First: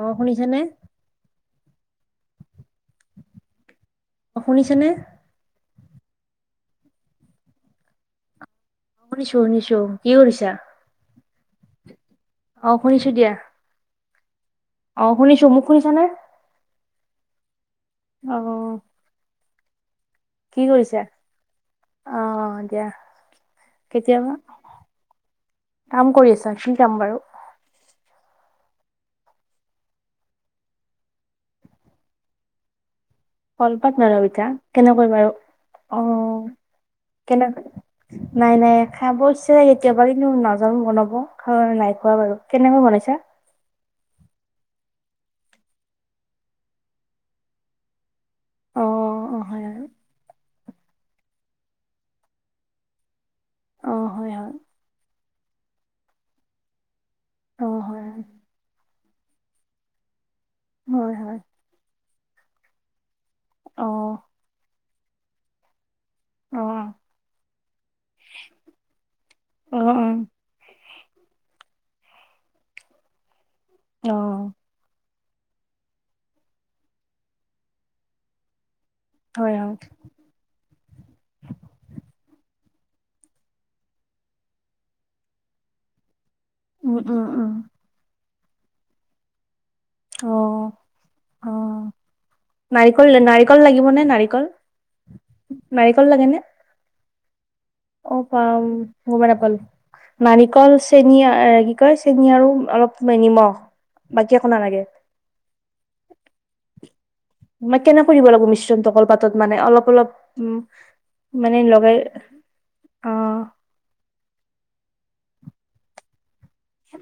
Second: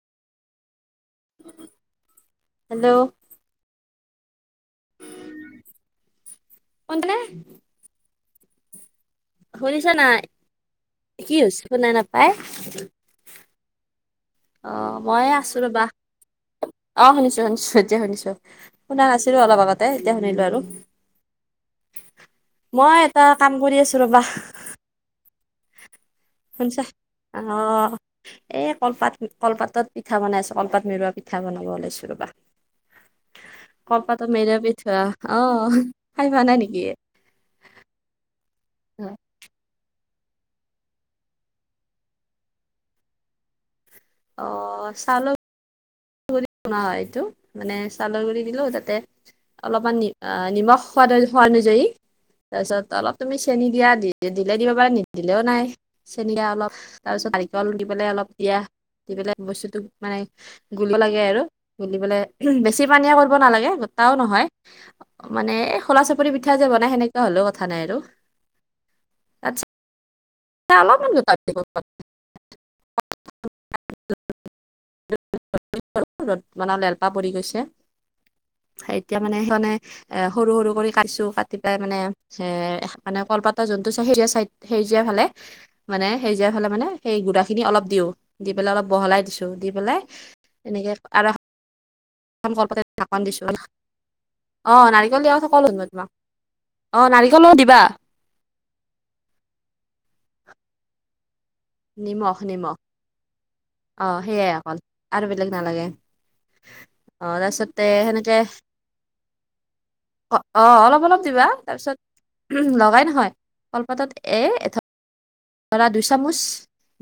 অ', শুনিছে নে? হেল্ল'! অ', শুনিছেনে? [inaudible] শুনিছোঁ শুনিছোঁ। শুনিছা কি নাই কৰিছা? কি হৈছে, শুনা নাপায়। অ শুনিছো দিয়া অ', মইয়ে শুনিছো আছোঁ মোক ৰ'বা। শুনিছানে অ', শুনিছোঁ শুনিছোঁ এতিয়া শুনিছোঁ। অ শুনা নাছিলো অলপ আগতে, এতিয়া শুনিলোঁ আৰু। কি কৰিছা অ দিয়া মই এটা কাম কৰি আছোঁ ৰ'বা। কেতিয়াবা কাম কৰিছা, কি শুনিছা কাম বাৰু? অ', এ, কলপাত কলপাতত পিঠা বনাই আছোঁ, কলপাত মেৰোৱা পিঠা বনাব ওলাইছোঁ ৰ'বা। কলপাত কলপাতত নলবিতা মেৰোৱা পিঠোৱা। কেনেকৈ অ', খাই পোৱা নাই নেকি? কেনেকা। নাই, নাই খাব ইচ্ছা কেতিয়া বা কিন্তু, নাজানো বনাব [unintelligible] নাই খোৱা বাৰু। কেনেকৈ বনাইছা? অ', চাল [unintelligible] এইটো। মানে চাউলৰ গুৰি দিলোঁ অ তাতে অ হয় হয় অলপমান নি, নিমখ সোঁৱাদ, সোঁৱাদ অনুযায়ী তাৰপিছত অলপ তুমি চেনি দিয়া, অ হয় হয় দিলে দিব পাৰা। নিদিলেও নাই। চেনি দিয়া অলপ। তাৰপিছত অ নাৰিকল দি হয় পেলাই হয় অলপ দিয়া, দি পেলাই বস্তুটো মানে গুলিব হয় লাগে হয় আৰু গুলি পেলাই, বেছি পানীয়া কৰিব নালাগে, অ গোটাও নহয়। মানে খোলা চাপৰি পিঠা অ অ যে বনাই সেনেকুৱা হ'লেও কথা নাই আৰু। তাত অ', অ'। [inaudible] অ'। [inaudible] এতিয়া মানে হয় [unintelligible] হয় এ, সৰু-সৰু কৰি কাটিছোঁ, কাটি পেলাই মানে এ, মানে কলপাতৰ যোনটো চাইড সেউজীয়া চাইড সেৰিজীয়া ফালে মানে সেউজীয়া ফালে মানে উম সেই উম উম গুড়াখিনি অলপ দিওঁ, দি পেলাই অলপ বহলাই দিছোঁ, দি পেলাই অ এনেকে আৰু অ [unintelligible] নাৰিকল ঢাকন দিছিলোঁ। নাৰিকল লাগিব নে নাৰিকল অ', নাৰিকল দিয়া [unintelligible] নাৰিকল লাগে নে অ', নাৰিকলো দিবা। অ', পাওঁ। গমেই নাপালো, নাৰিকল চেনি আ কয় চেনি নিমখ আৰু নিমখ অলপ নিমখ অ বাকী সেইয়াই একো অকল নালাগে। আৰু বেলেগ নালাগে। অ' মই তাৰপিছতে কেনেকৈ দিব সেনেকে লাগিব মিশ্ৰণটো কলপাতত মানে অলপ অলপ অ উম অ অলপ অলপ দিবা মানে তাৰপিছত লগাই উ লগাই অ নহয় কলপাতত এ এ ধৰা দুই চামুচ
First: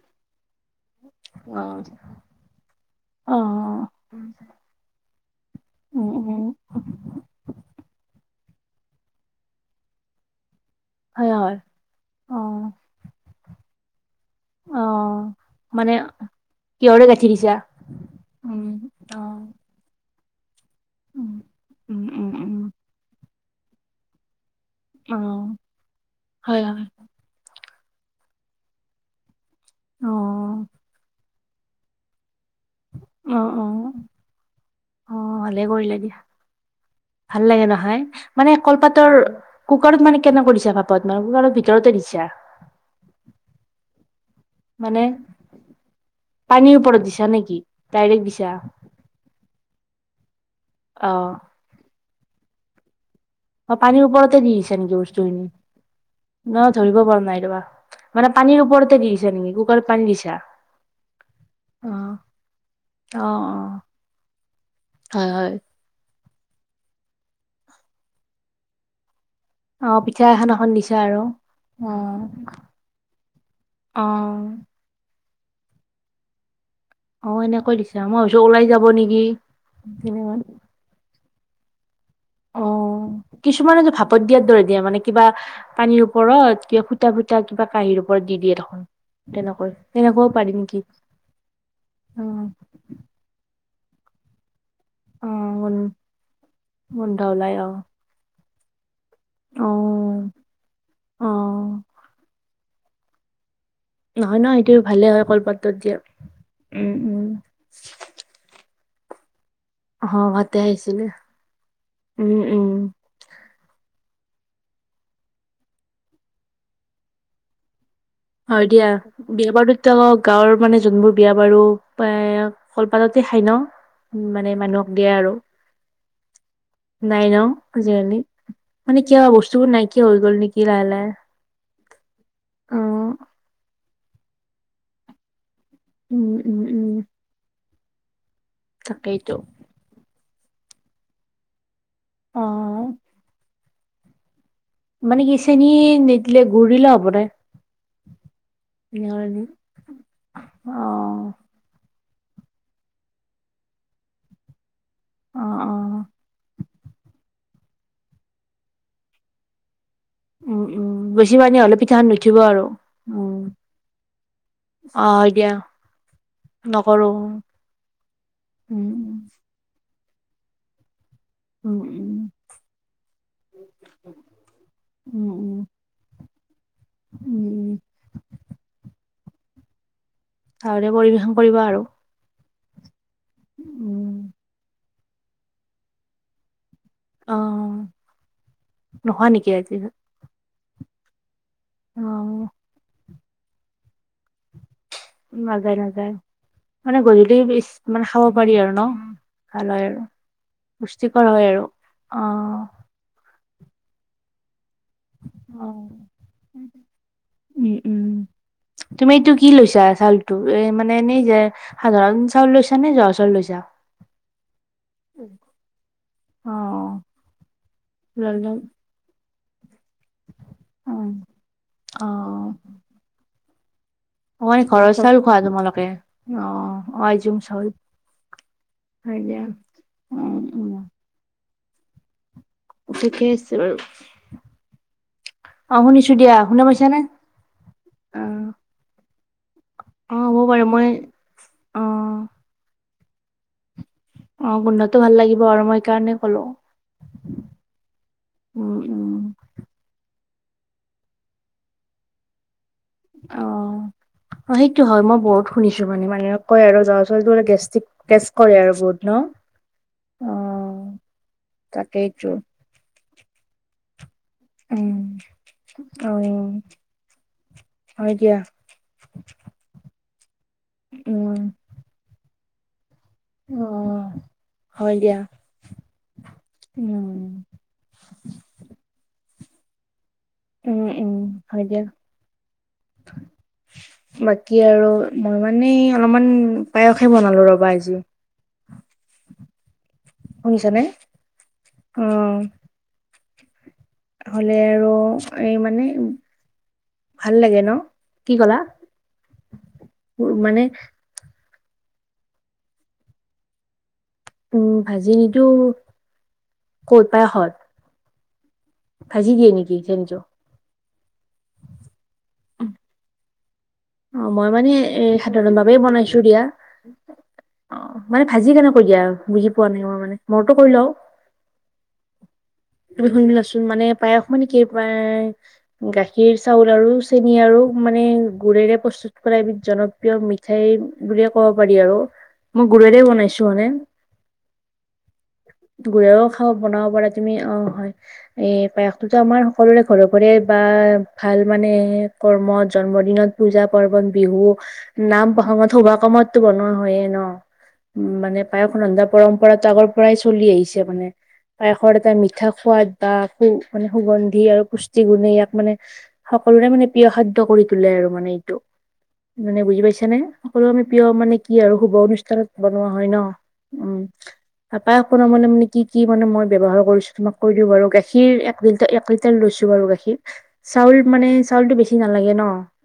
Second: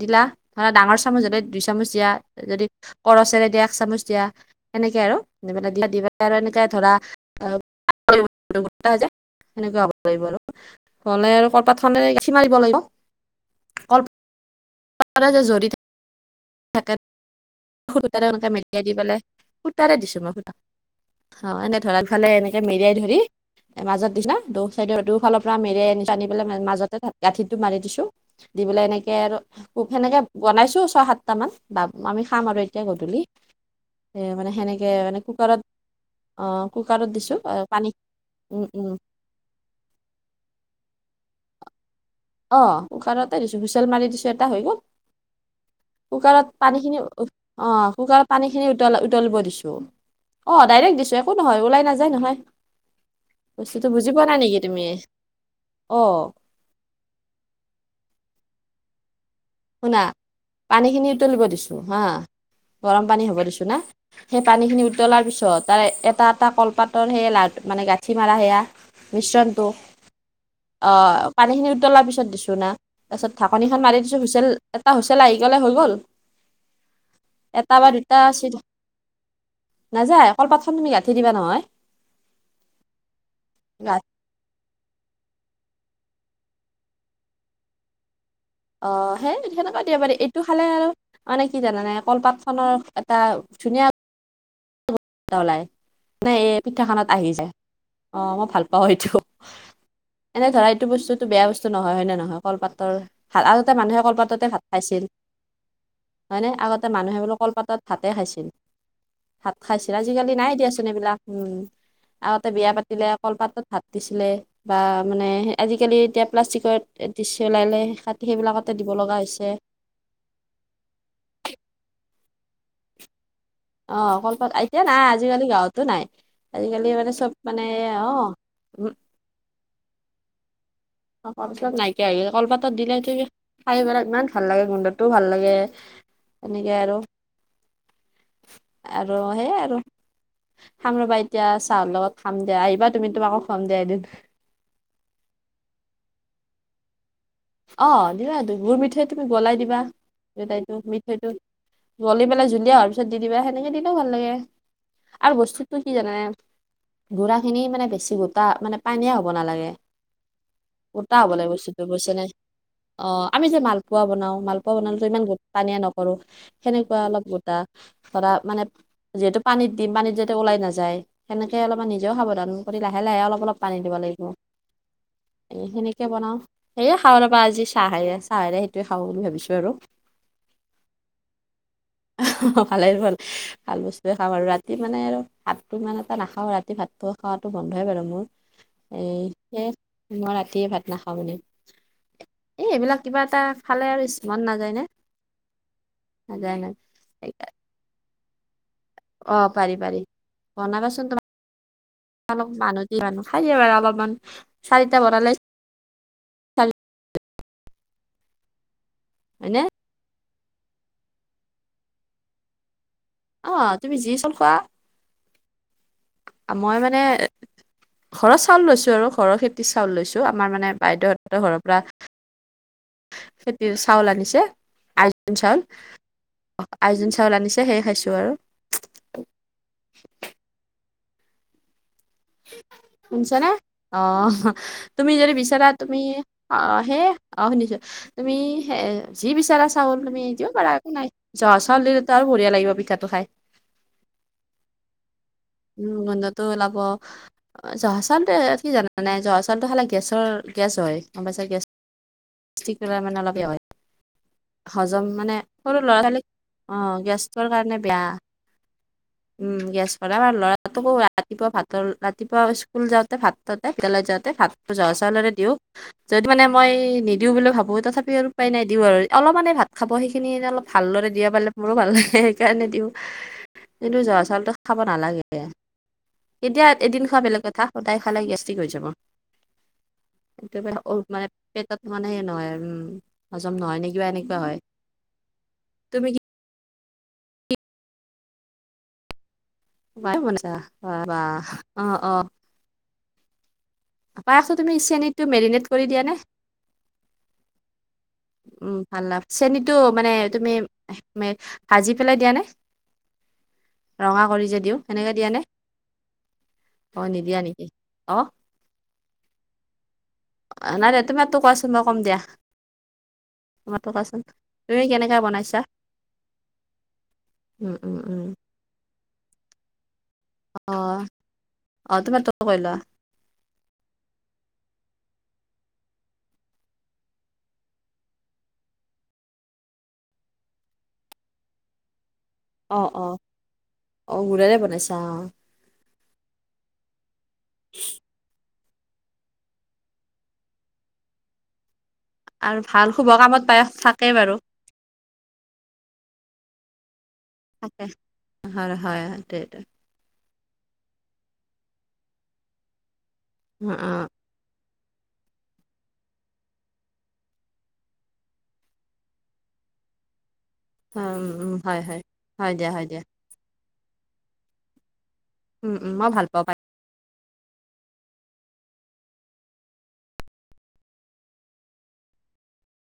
দিলা ধৰা ডাঙৰ চামুচ হ'লে দুই অ চামুচ দিয়া। যদি অ কৰচেৰে দিয়া এক চামুচ দিয়া। সনেকে আৰু দিবলে উম দিবা আৰু উম এনেকে ধৰা অ [unintelligible] সেনেকুৱা হব। হলে হয় আৰু হয় কলপাত খনে গাঠি অ মাৰিব লাগিব। অ', যে জৰি মানে কিহৰে গাঁঠি দিছা? সূতাতে এনেকে উম মেৰিয়াই দি পেলাই অ সূতাৰে দিছো মই সূতা। উম অ', এনে উম ধৰাল ফালে উম উম এনেকে মেৰিয়াই ধৰি মাজত দিনা [unintelligible] চাইদৰ অ দুইফালৰ পৰা মেৰিয়াই আনি পেলাই হয় হয় মাজতে গাঁঠিটো মাৰি দিছো, দি পেলাই এনেকে আৰু [unintelligible] অ সেনেকে বনাইছো ছয় সাতটামান বা আমি খাম আৰু এতিয়া গধূলি, অ অ এ মানে সেনেকে অ মানে ভালে কুকাৰত কৰিলা দিয়া অ', কুকাৰত দি ভাল লাগে নহয়, মানে কলপাতৰ কুকাৰত মানে কেনেকৈ দিছা ভাপত মানে কুকাৰৰ ভিতৰতে দিছা। অ', কুকাৰতে দিছো হুইচেল মাৰি দিছো তাৰ হৈ গ'ল, মানে কুকাৰৰ পানীৰ পানী খিনি ওপৰত দিছা নেকি অ', ডাইৰেক্ট কুকাৰত পানী দিছা খিনি উতল-উতলিব দিছো। অ', ডাইৰেক্ট অ দিছো একো নহয় ওলাই নাযায় নহয়। অ', বস্তুটো পানীৰ বুজি পোৱা ওপৰতে নাই দি দিছে তুমি নেকি বস্তুখিনি? অ' মই ধৰিব পৰা নাই ৰবা, মানে পানীৰ ওপৰতে দি দিছে নেকি? কুকাৰত শুনা পানী দিছা পানীখিনি উতলিব দিছোঁ অ হা গৰম অ অ পানী হ'ব দিছো না, সেই পানীখিনি উতলাৰ হয় হয় পিছত তাৰে এটা এটা কলপাতৰ সেয়া লাড মানে গাঁঠি মাৰা সেয়া মিশ্ৰণ অ পিঠা এখন এখন দিছা আৰু অ', পানী খিনি অ উতলাৰ পিছত দিছো না, তাৰপিছত ঢাকনিখন মাৰি অ দিছো হুইচেল এটা হুইচেল আহি গ'লে হৈ গ'ল। অ', এনেকৈ এটা বা দিছা মই দুটা ভাবছো চি ওলাই যাব নেকি নাযায় কলপাতখন তুমি গাঁঠি দিবা নহয়। অ', কিছুমানতো গা ভাপত [unintelligible] দৰে দিয়া মানে কিবা পানীৰ ওপৰত কিবা ফুটা ফুটা কিবা কাঁহীৰ ওপৰত দি দিয়ে দেখোন। অ', সেই তেনেকৈ সেনেকুৱা দিব পাৰি তেনেকুৱাও এইটো খালে নেকি আৰু মানে কি জানানে অ কলপাত খনৰ এটা ধুনীয়া ওলাই, গন নাই এই পিঠাখনত গোন্ধ আহি যায় ওলাই অ অ', মই ভাল পাওঁ এইটো। অ এনে ধৰা এইটো বস্তুটো অ বেয়া বস্তু নহয় হয় নে নহয় কলপাতৰ ভাল, আগতে মানুহে নহয় ন কলপাততে ভাত সেইটো খাইছিল। ভালে হয় কলপাতত দিয়া হয় নে, আগতে উম মানুহে উম বোলো কলপাততে ভাতে খাইছিল। ভাত খাইছিল অ আজিকালি নাই ভাতে দিয়া চোন আহিছিলে এইবলাক। উম, উম আগতে উম বিয়া পাতিলে কলপাতত ভাত দিছিলে বা মানে আজিকালি এতিয়া প্লাষ্টিকত দিচ ওলালে হয় সেইবিলাকতে দিব দিয়া, লগা হৈছে বিয়া বাৰুত গাঁৱৰ মানে যোনবোৰ বিয়া বাৰু কলপাততে খাই ন। অ', মানে কলপাত, এতিয়া মানুহক নাই দিয়ে আৰু আজিকালি গাঁৱতো নাই আজিকালি মানে নাই চব ন মানে আজিকালি অ'। উম, মানে কিবা বস্তুবোৰ নাইকিয়া হৈ গ'ল নেকি লাহে লাহে। অ', কলপাতত নাইকিয়া হৈ কলপাতত দিলে ত অ', খাই পেলাই ইমান ভাল লাগে গোন্ধটোও ভাল লাগে। উম, উম, তেনেকে উম, আৰু, আৰু তাকেইতো সেইয়াই আৰু। খাম ৰ'বা, এতিয়া চাহৰ লগত খাম দিয়া অ', আহিবা তুমি তোমাকো খোৱাম দিয়া এদিন। মানে কি চেনী নিদিলে গুৰ দিলে হ'ব নে? অ', দিবা গুৰ মিঠৈ তুমি গলাই দিবা [unintelligible] মিঠৈটো। অ', গলি পেলাই জুলিয়া হোৱাৰ পিছত দি দিবা সেনেকে দিলেও ভাল লাগে আৰু অ', বস্তুটো কি অ', জানানে গুড়াখিনি মানে বেছি গোটা মানে পানীয়া হ'ব নালাগে। উম, উম, গোটা হ'ব বেছি লাগে পানী হ'লে বস্তুতো পিঠাখন বুইছেনে? নুঠিব আৰু অ', উম, আমি যে মালপোৱা বনাওঁ মালপোৱা বনালেতো অ', ইমান হয় দিয়া পানীয়া নকৰো সেনেকুৱা নকৰো অলপ গোটা ধৰা মানে উম, যিহেতু পানীত দিম, পানীত যাতে ওলাই নাযায়। সেনেকে উম, উম, অলপমান নিজেওঁ সাৱধান কৰি লাহে লাহে অলপ অলপ পানী দিব লাগিব। উম, উম, উম, এ, উম, সেনেকে বনাওঁ, সেয়ে খাব নাপাওঁ, আজি উম চাহে, চাহেৰে সেইটোৱে খাওঁ বুলি ভাবিছো আৰু। চাহৰে, পৰিৱেশন কৰিব আৰু। অ, ভালেই হ'ল, ভাল উম, বস্তুৱয়ে খাম আৰু ৰাতি। মানে আৰু ভাতটো ইমান এটা নাখাওঁ, ৰাতি ভাতটো খোৱাতো বন্ধই অ', বাৰু মোৰ, এই নোখোৱা নেকি সেয় আজি মই ৰাতিয়ে ভাত নাখাওঁ মানে। অ, এই এইবিলাক কিবা এটা খালে আৰু ইচ, মান নাযায় নে? নাযায়, নাযায়, মানে গধূলি বিচ, মানে খাব পাৰি আৰু ন? অ ভাল পাৰি হয় পাৰি আৰু বনাবাচোন পুষ্টিকৰ হয় আৰু। অ, কি আৰু খাই ল'লো অলপমান, চাৰিটা বনালে অ, চাৰি উম, উম, তুমি এইটো কি হয়নে লৈছা, চাউল টো, এই মানে এই যে সাধাৰণ চাউল লৈছা নে, জহা চাউ অ, তুমি যি চাউল খোৱা। অ মই মানে ঘৰৰ ললো চাউল লৈছো আৰু, ঘৰৰ খে খেতি চাউল লৈছো। আমাৰ মানে অ বাইদেউহঁতৰ ঘৰৰ পৰা, খেতি চাউল আনি অ, মানে ঘৰৰ চাউল খোৱা তোমালোকে, অ, আইজোং আইজুং আনিছে চাউল। সেই খাইছো আৰু হয় দিয়া অ, উম ঠিকে শুনিছ নে, আছে বাৰু অ, তুমি যদি বিচাৰা অ তুমি শুনিছো দিয়া অ, শুনা পাইছানে? সেই অ, শুনিছো, অ তুমি যি বিচাৰা। চা চাউল অ তুমি হ'ব দিব বাৰু পাৰা মই একো নাই, জহা চাউল অ দিলেটো আৰু বঢ়িয় লাগিব পিঠাটো খাই। অ, গোন্ধটো ভাল লাগিব আৰু মই সেই কাৰণে ক'লো। অ, জহা চাউলটো কি উম জানা নাই, উম চাউল টো খালে গেছৰ গেছ হয় গ'ম পাইছ গে টি, অ [inaudible] হয়। অ সেইটো হয় হজম মই মানে বহুত শুনিছো সৰু মানে ল'ৰা-ছোৱালী মানুহে কয় আৰু অ, জহা চাউলটো গেছৰ কাৰণে গেষ্ট্ৰিক বেয়া। গেছ কৰে আৰু বহুত ন? উম, গেছ কৰে, অ ল'ৰাটোকো ৰাতিপুৱা ভাত তাকেইতো ৰাতিপুৱা স্কুল যাওঁতে ভাতটো, [inaudible] যাওঁতে ভাত জহা উম চাউলৰে দিওঁ। অ যদি মানে মই নিদিওঁ বুলি ভাবো, হয় তথাপিও আৰু দিয়া উপায় নাই দিওঁ আৰু। অলপ মানে ভাত খাব, সেইখিনি অলপ ভালদৰে দিয়া উম পালে মোৰো ভাল লাগে, সেইকাৰণে দিওঁ। অ কিন্তু জহা চাউলটো খাব হয় দিয়া নালাগে, এতিয়া উম এদিন খোৱা বেলেগ কথা। সদাই খালে, গেষ্টিক হৈ যাব। উম একেবাৰে উম মানে হয় দিয়া পেটত মানে, সে, নহয় উম, হজম নহয় নেকি। বাকী আৰু মই মানে তুমি কি অলপমান পায়সে, বনালো ৰবা আজি। পায়স বনাইছা, শুনিছানে বা, অ, অ, পায়াসটো হ'লে তুমি আৰু চেনীটো এই মেৰিনেট কৰি মানে দিয়া নে ভাল লাগে ন? কি ক'লা উম, ভাল লাভ, চেনীটো মানে তুমি, মানে ভাজি পেলাই দিয়া নে? ৰঙা কৰি যে উম দিওঁ, সেনেকে ভাজি দিয়া নে, নিদো ক'ত অ, নিদিয়া পায়সত নেকি? অ, ভাজি দিয়ে নেকি, চেনীটো? নাই দিয়া, তোমাৰতো কোৱাচোন, মই ক'ম দিয়া। তোমাৰতো কোৱাচোন অ, মই মানে তুমি এই কেনেকে সাধাৰণ বনাইছা ভাৱেই বনাইছো দিয়া। অ, উম উম উম মানে ভাজি কেনেকৈ দিয়া আৰু? বুজি পোৱা নাই মই মানে, মোৰটো কৈ অ লওঁ। অ তোমাৰতো কৈ লোৱা তুমি, শুনবিলাচোন মানে পায়স মানে, কি পায় গাখীৰ চাউল আৰু চেনি আৰু মানে গুৰেৰে প্ৰস্তুত কৰা এবিধ জনপ্ৰিয় মিঠাই বুলিয়ে ক'ব পাৰি আৰু। মই অ গুৰেৰে অ বনাইছো মানে। অ গুৰেৰে বনাইছা অ গুৰেও খাব বনাব পাৰা তুমি অ', হয়। এ পায়সটোত আমাৰ সকলোৰে ঘৰৰ পৰে বা ভাল মানে আৰু কৰ্মত ভাল শুভ জন্মদিনত কামত পায়স পূজাত থাকেই বাৰু নাম প্ৰসগত শুভ কামটো বনোৱা হয় য়ে ন। থাকে উ মানে পায়স হয় হয় ৰন্ধা সেইটোৱেটো পৰম্পৰাটো আগৰ পৰাই চলি আহিছে মানে পায়সত এটা মিঠা সোৱাদ বা সু উম মানে অ সুগন্ দি আৰু পুষ্টি গুণে ইয়াক মানে সকলোৰে মানে প্ৰিয় খাদ্য কৰি তোলে আৰু মানে এইটো। মানে বুজি পাইছা নে সকলো আমি প্ৰিয় উম মানে উম কি আৰু হয় শুভ হয় অনুষ্ঠানত হয় দিয়া বনোৱা দিয়া হয় ন। উম পায়সকণত মানে মই উম কি উম কি মানে ভাল মই পাওঁ পাই ব্যৱহাৰ কৰিছো তোমাক কৈ দিওঁ বাৰু গাখীৰ এক লিটাৰ এক লিটাৰ লৈছো বাৰু গাখীৰ। চাউল মানে চাউলটো বেছি নালাগে ন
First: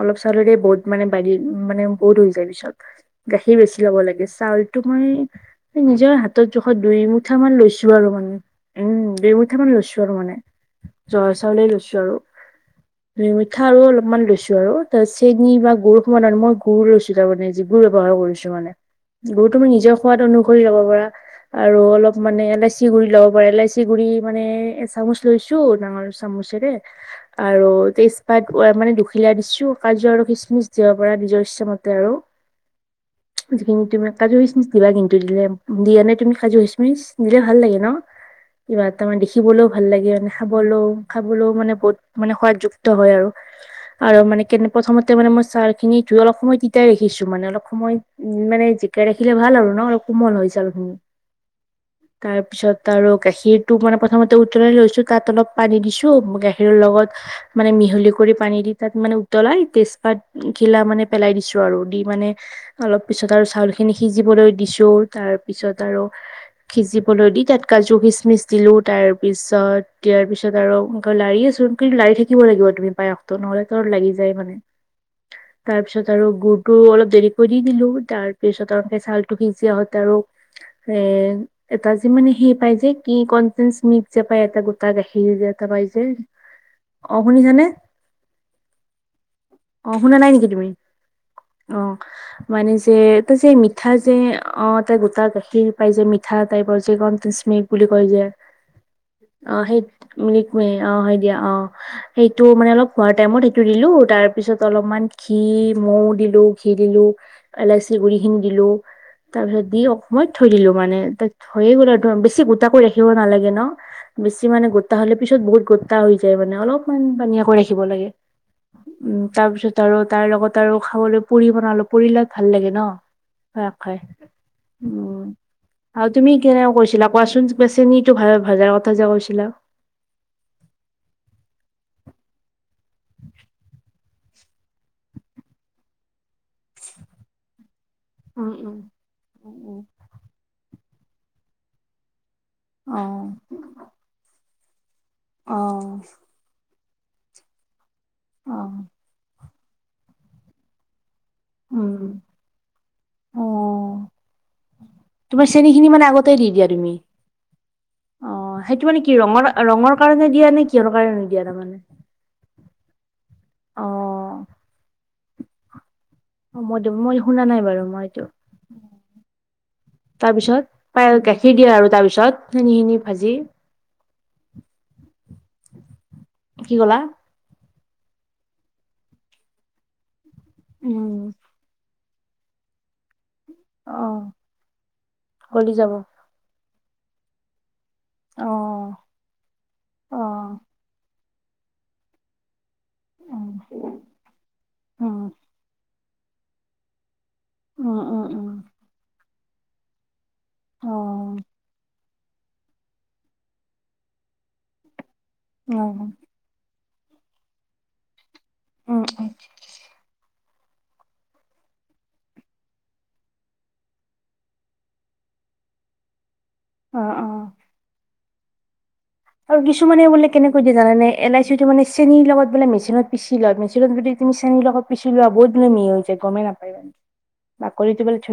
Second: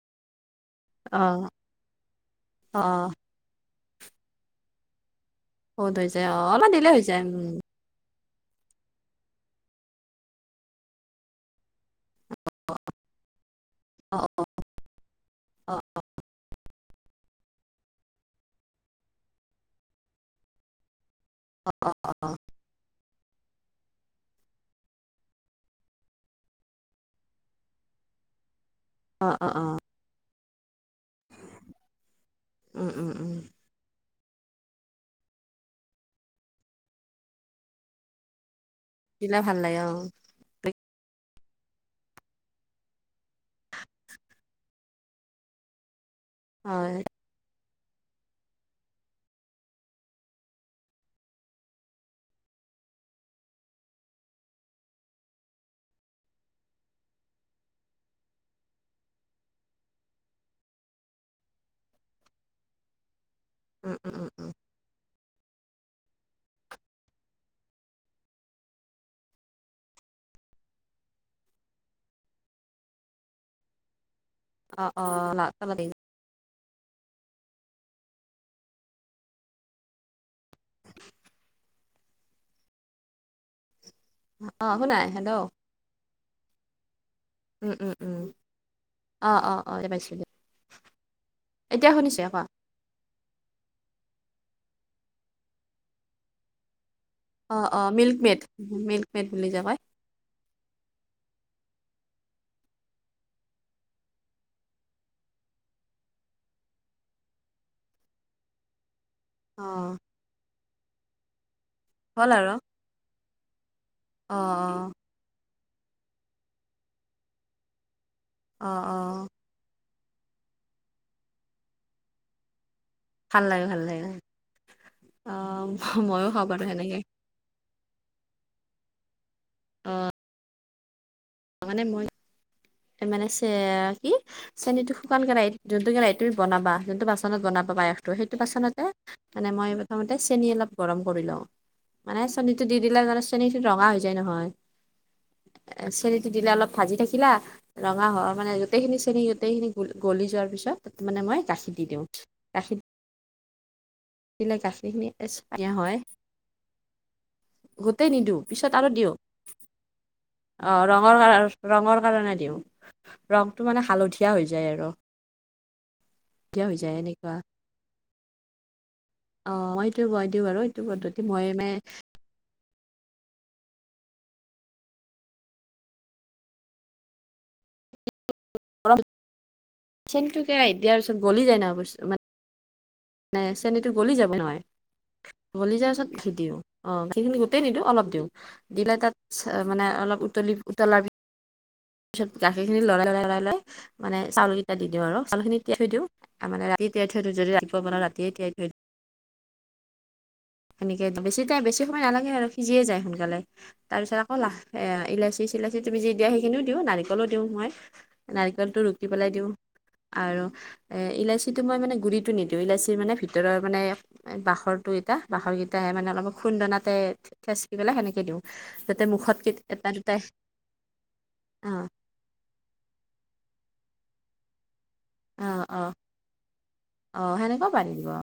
অলপ চাউলেৰে বহুত মানে অ বাৰি মানে বহুত হৈ যায় পিছত অ গাখীৰ বেছি লব লাগে চাউলটো মানে সোধ হৈ নিজৰ যায় অ হাতত অলপ জোখত দিলে দুই হৈ যায় মুঠা মান উম লৈছো। আৰু মানে উম ঢেৰমুঠা মান লৈছো আৰু মানে জহা চাউলে লৈছো আৰু। মিঠা আৰু অ অলপমান লৈছো আৰু তাৰছ চেনি বা অ গুৰ সমান মই গুৰ লৈছিলো তামানে যি গুৰ ব্যৱহাৰ কৰিছো মানে। গুৰ তুমি নিজৰ সোৱাদ অনুসৰি ল'ব পাৰা আৰু অ অ অলপ অ মানে এলাইচি গুৰি লব পাৰে ইলাইচি গুৰি মানে এ চামুচ লৈছো ডাঙৰ চামুচেৰে আৰু তেজপাত মানে দুখ অ', খিলা অ', দিছো অ', কাজু আৰু খিচমিচ দিব পাৰা নিজৰ ইচ্ছামতে আৰু। উম উম উম। যিখিনি তুমি কাজু খিচমিচ দিবা কিন্তু দিলে দিয়া নে তুমি কাজু খিচমিচ দিলে ভাল লাগে ন। কিবা তা মানে দেখিবলৈও ভাল লাগে মানে। খাবলৈও খাবলৈও মানে বহুত মানে সোৱাদযুক্ত হয় আৰু আৰু মানে কেনে প্ৰথমতে মানে মই চাউল খিনি ধুই অলপ সময় তিতাই হয়, ৰাখিছো। টো মানে অলপ সময় উম মানে জিকাই ৰাখিলে ভাল আৰু ন অলপ কোমল হয় চাউলখিনি। তাৰ পিছত আৰু গাখীৰটো মানে প্ৰথমতে উতলাই লৈছো তাত অলপ পানী দিছো গাখীৰৰ লগত। মানে মিহলি কৰি পানী দি তাত মানে উতলাই তেজপাত খিলা মানে পেলাই দিছো আৰু দি মানে অলপ পিছত আৰু চ চাউলখিনি উম, উম, উম, সিজিবলৈ উম, দিছোঁ তাৰপিছত আৰু সিজিবলৈ দি তাত কাজু খিচমিচ দিলো তাৰ পিছত দিয়াৰ পিছত আৰু এনকৈ লাৰি আছো। কিন্তু লাৰি থাকিব লাগিব তুমি পায়সটো নহলে তলত লাগি যায় মানে। অ', অ', তাৰ [unintelligible] পিছত আৰু গুৰতো অলপ দেৰিকৈ দি দিলো তাৰ পিছত আৰু কে ছালটো সিজাত আৰু এ এটা যে মানে সেই পাই যে কি কনফেঞ মি যে পাই এটা অ', গোটা শুনা গাখীৰ হেল্ল' যে এটা পাই যে অ', শুনিছানে? উম, উম, উম অ', অ', পাইছো শুনা দিয়া, নাই নিকি তুমি এতিয়া অ', শুনিছো কোৱা মানে যে এটো যে মিঠ মিঠা যে অ', ততে গোটা গাখীৰ পাই যে মিঠা টাইপৰ যে কণ অ', স্মিক বুলি অ', কৈ মিল্ক যে মেড, মিল্ক মেড বুলি যে অ', কয় সেই ম্লিকমি অ', হয় দিয়া অ', সেইটো মানে অলপ হোৱাৰ টাইমত সেইটো দিলো তাৰ পিছত অলপমান ঘি মৌ দিলো ঘি দিলো। এলাইচি গুৰি খিনি দিলো তাৰ পিছত দি অ', অকমান থৈ দিলো মানে ত থৈয়ে গল হ'ল বেছি আৰু গোটা কৰি ৰাখিব নালাগে ন। অ', বেছি মানে অ', গোটা হলে পিছত বহুত গোটা হৈ যায় মানে অলপমান পানিয়াকৈ ৰাখিব লাগে। অ', উম অ', তাৰ পিছত আৰু তাৰ লগত আৰু খাবলৈ পুৰি বনালো পুৰি লগত ভাল লাগে ন। ভাল লাগে, ভাল লাগে [unintelligible] উম অ', আৰু ময়ো তুমি খাওঁ বাৰু কেনে সেনেকে কৈছিলা কোৱা চোন। বা চেনীটো ভাল ভজাৰ কথা যে কৈছিলা। অ'। মানে মই মানে চে কি? চেনি টো শুকান কেৰাহীত, যোনটো কেৰাহীত তুমি বনাবা যোনটো বাচনত বনাবা [unintelligible] ত' সেইটো উম উম বাচনতে মানে উম মই উম প্ৰথমত তে চেনি অলপ গৰম কৰি লওঁ মানে চেনীটো দি দিলে মানে অ', চেনি ৰঙা হৈ যায় নহয় এ অ', চেনিটো দিলে অলপ ভাজি থাকিলা ৰঙা হয় মানে অ', গোটেইখিনি চেনি গোটেইখিনি গ গলি যোৱাৰ পিছত তাতে মানে মই গাখীৰ দি দিওঁ উম, গাখীৰ অ', দিলে গাখীৰখিনি তোমাৰ দিয়া চেনিখিনি হয় মানে আগতে দি দিয়া তুমি? গোটেই নিদিওঁ অ', পিছত সেইটো আৰু মানে কি দিওঁ ৰঙৰ ৰঙৰ কাৰণে দিয়া নে অহ কিহৰ ৰঙৰ কাৰণে দিয়া কাৰ তাৰমানে? ৰঙৰ কাৰণে দিওঁ ৰংটো মানে হালধীয়া অ', হৈ যায় আৰু। অ হালধীয়া হৈ মইতো যায় মই এনেকুৱা শুনা নাই বাৰু মই এইটো অ মই দিওঁ মই দিওঁ আৰু তাৰপিছত? এইটো পদ্ধতি মইয়ে মানে চেনি খিনি ভাজি, কি কলা? চেনিটো কেৰাহিত দিয়াৰ উম, পিছত গলি যায় ন বস্তু মান নে চেনীটো গলি অ', যাব নহয় গলি যোৱাৰ পিছত গাখীৰ দিওঁ গাখীৰখিনি গোটেই নিদিওঁ অলপ দিওঁ অ', দিলে তাত মানে অলপ উতলি অ', উতলাৰ পি পিছত গাখীৰখিনি লৰাই লৰাই উম, লৰাই মানে চাউলকেইটা দিওঁ উম, আৰু চাউলখিনি তিয়াই থৈ দিওঁ। তাৰ মানে ৰাতিয়েই তিয়াই থৈ দিও যদি ৰাতিপুৱা উম, বনাও উম, ৰাতিয়েই উম, তিয়াই থৈ দিওঁ অ', সেনেকে অ', বেছি টাইম বেছি সময় নালাগে আৰু সিজিয়ে যায় সোনকালে তাৰপিছত আকৌ লাহ এ ইলাচি চিলাচি তুমি যি উম, দিয়া সেইখিনিও দিওঁ নাৰিকলো দিওঁ মই নাৰিকলটো উম ৰুকি পেলাই দিওঁ আৰু ইলাচীটো মই মানে গুৰিটো নিদিওঁ, ইলাচীৰ মানে ভিতৰৰ মানে বাখৰটো এটা বাঁখৰকেইটাহে মানে অলপমান খুন্দনাতে অ', অ'। থেচকি পেলাই সেনেকে দিওঁ যাতে মুখত আৰু এটা কিছুমানে দুটাই বোলে কেনেকৈ দিয়ে জানোনে এলাইচিটো অ মানে চেনীৰ লগত বোলে মেচিনত পিচি লয় মেচিনত যদি তুমি চেনি লগত পিচি লোৱা অ বহুত ধুনীয়া অ মিহি হৈ যায় গমে নাপায় অ সেনেকুৱা পাৰি বাকলিটোলে দিব বোলো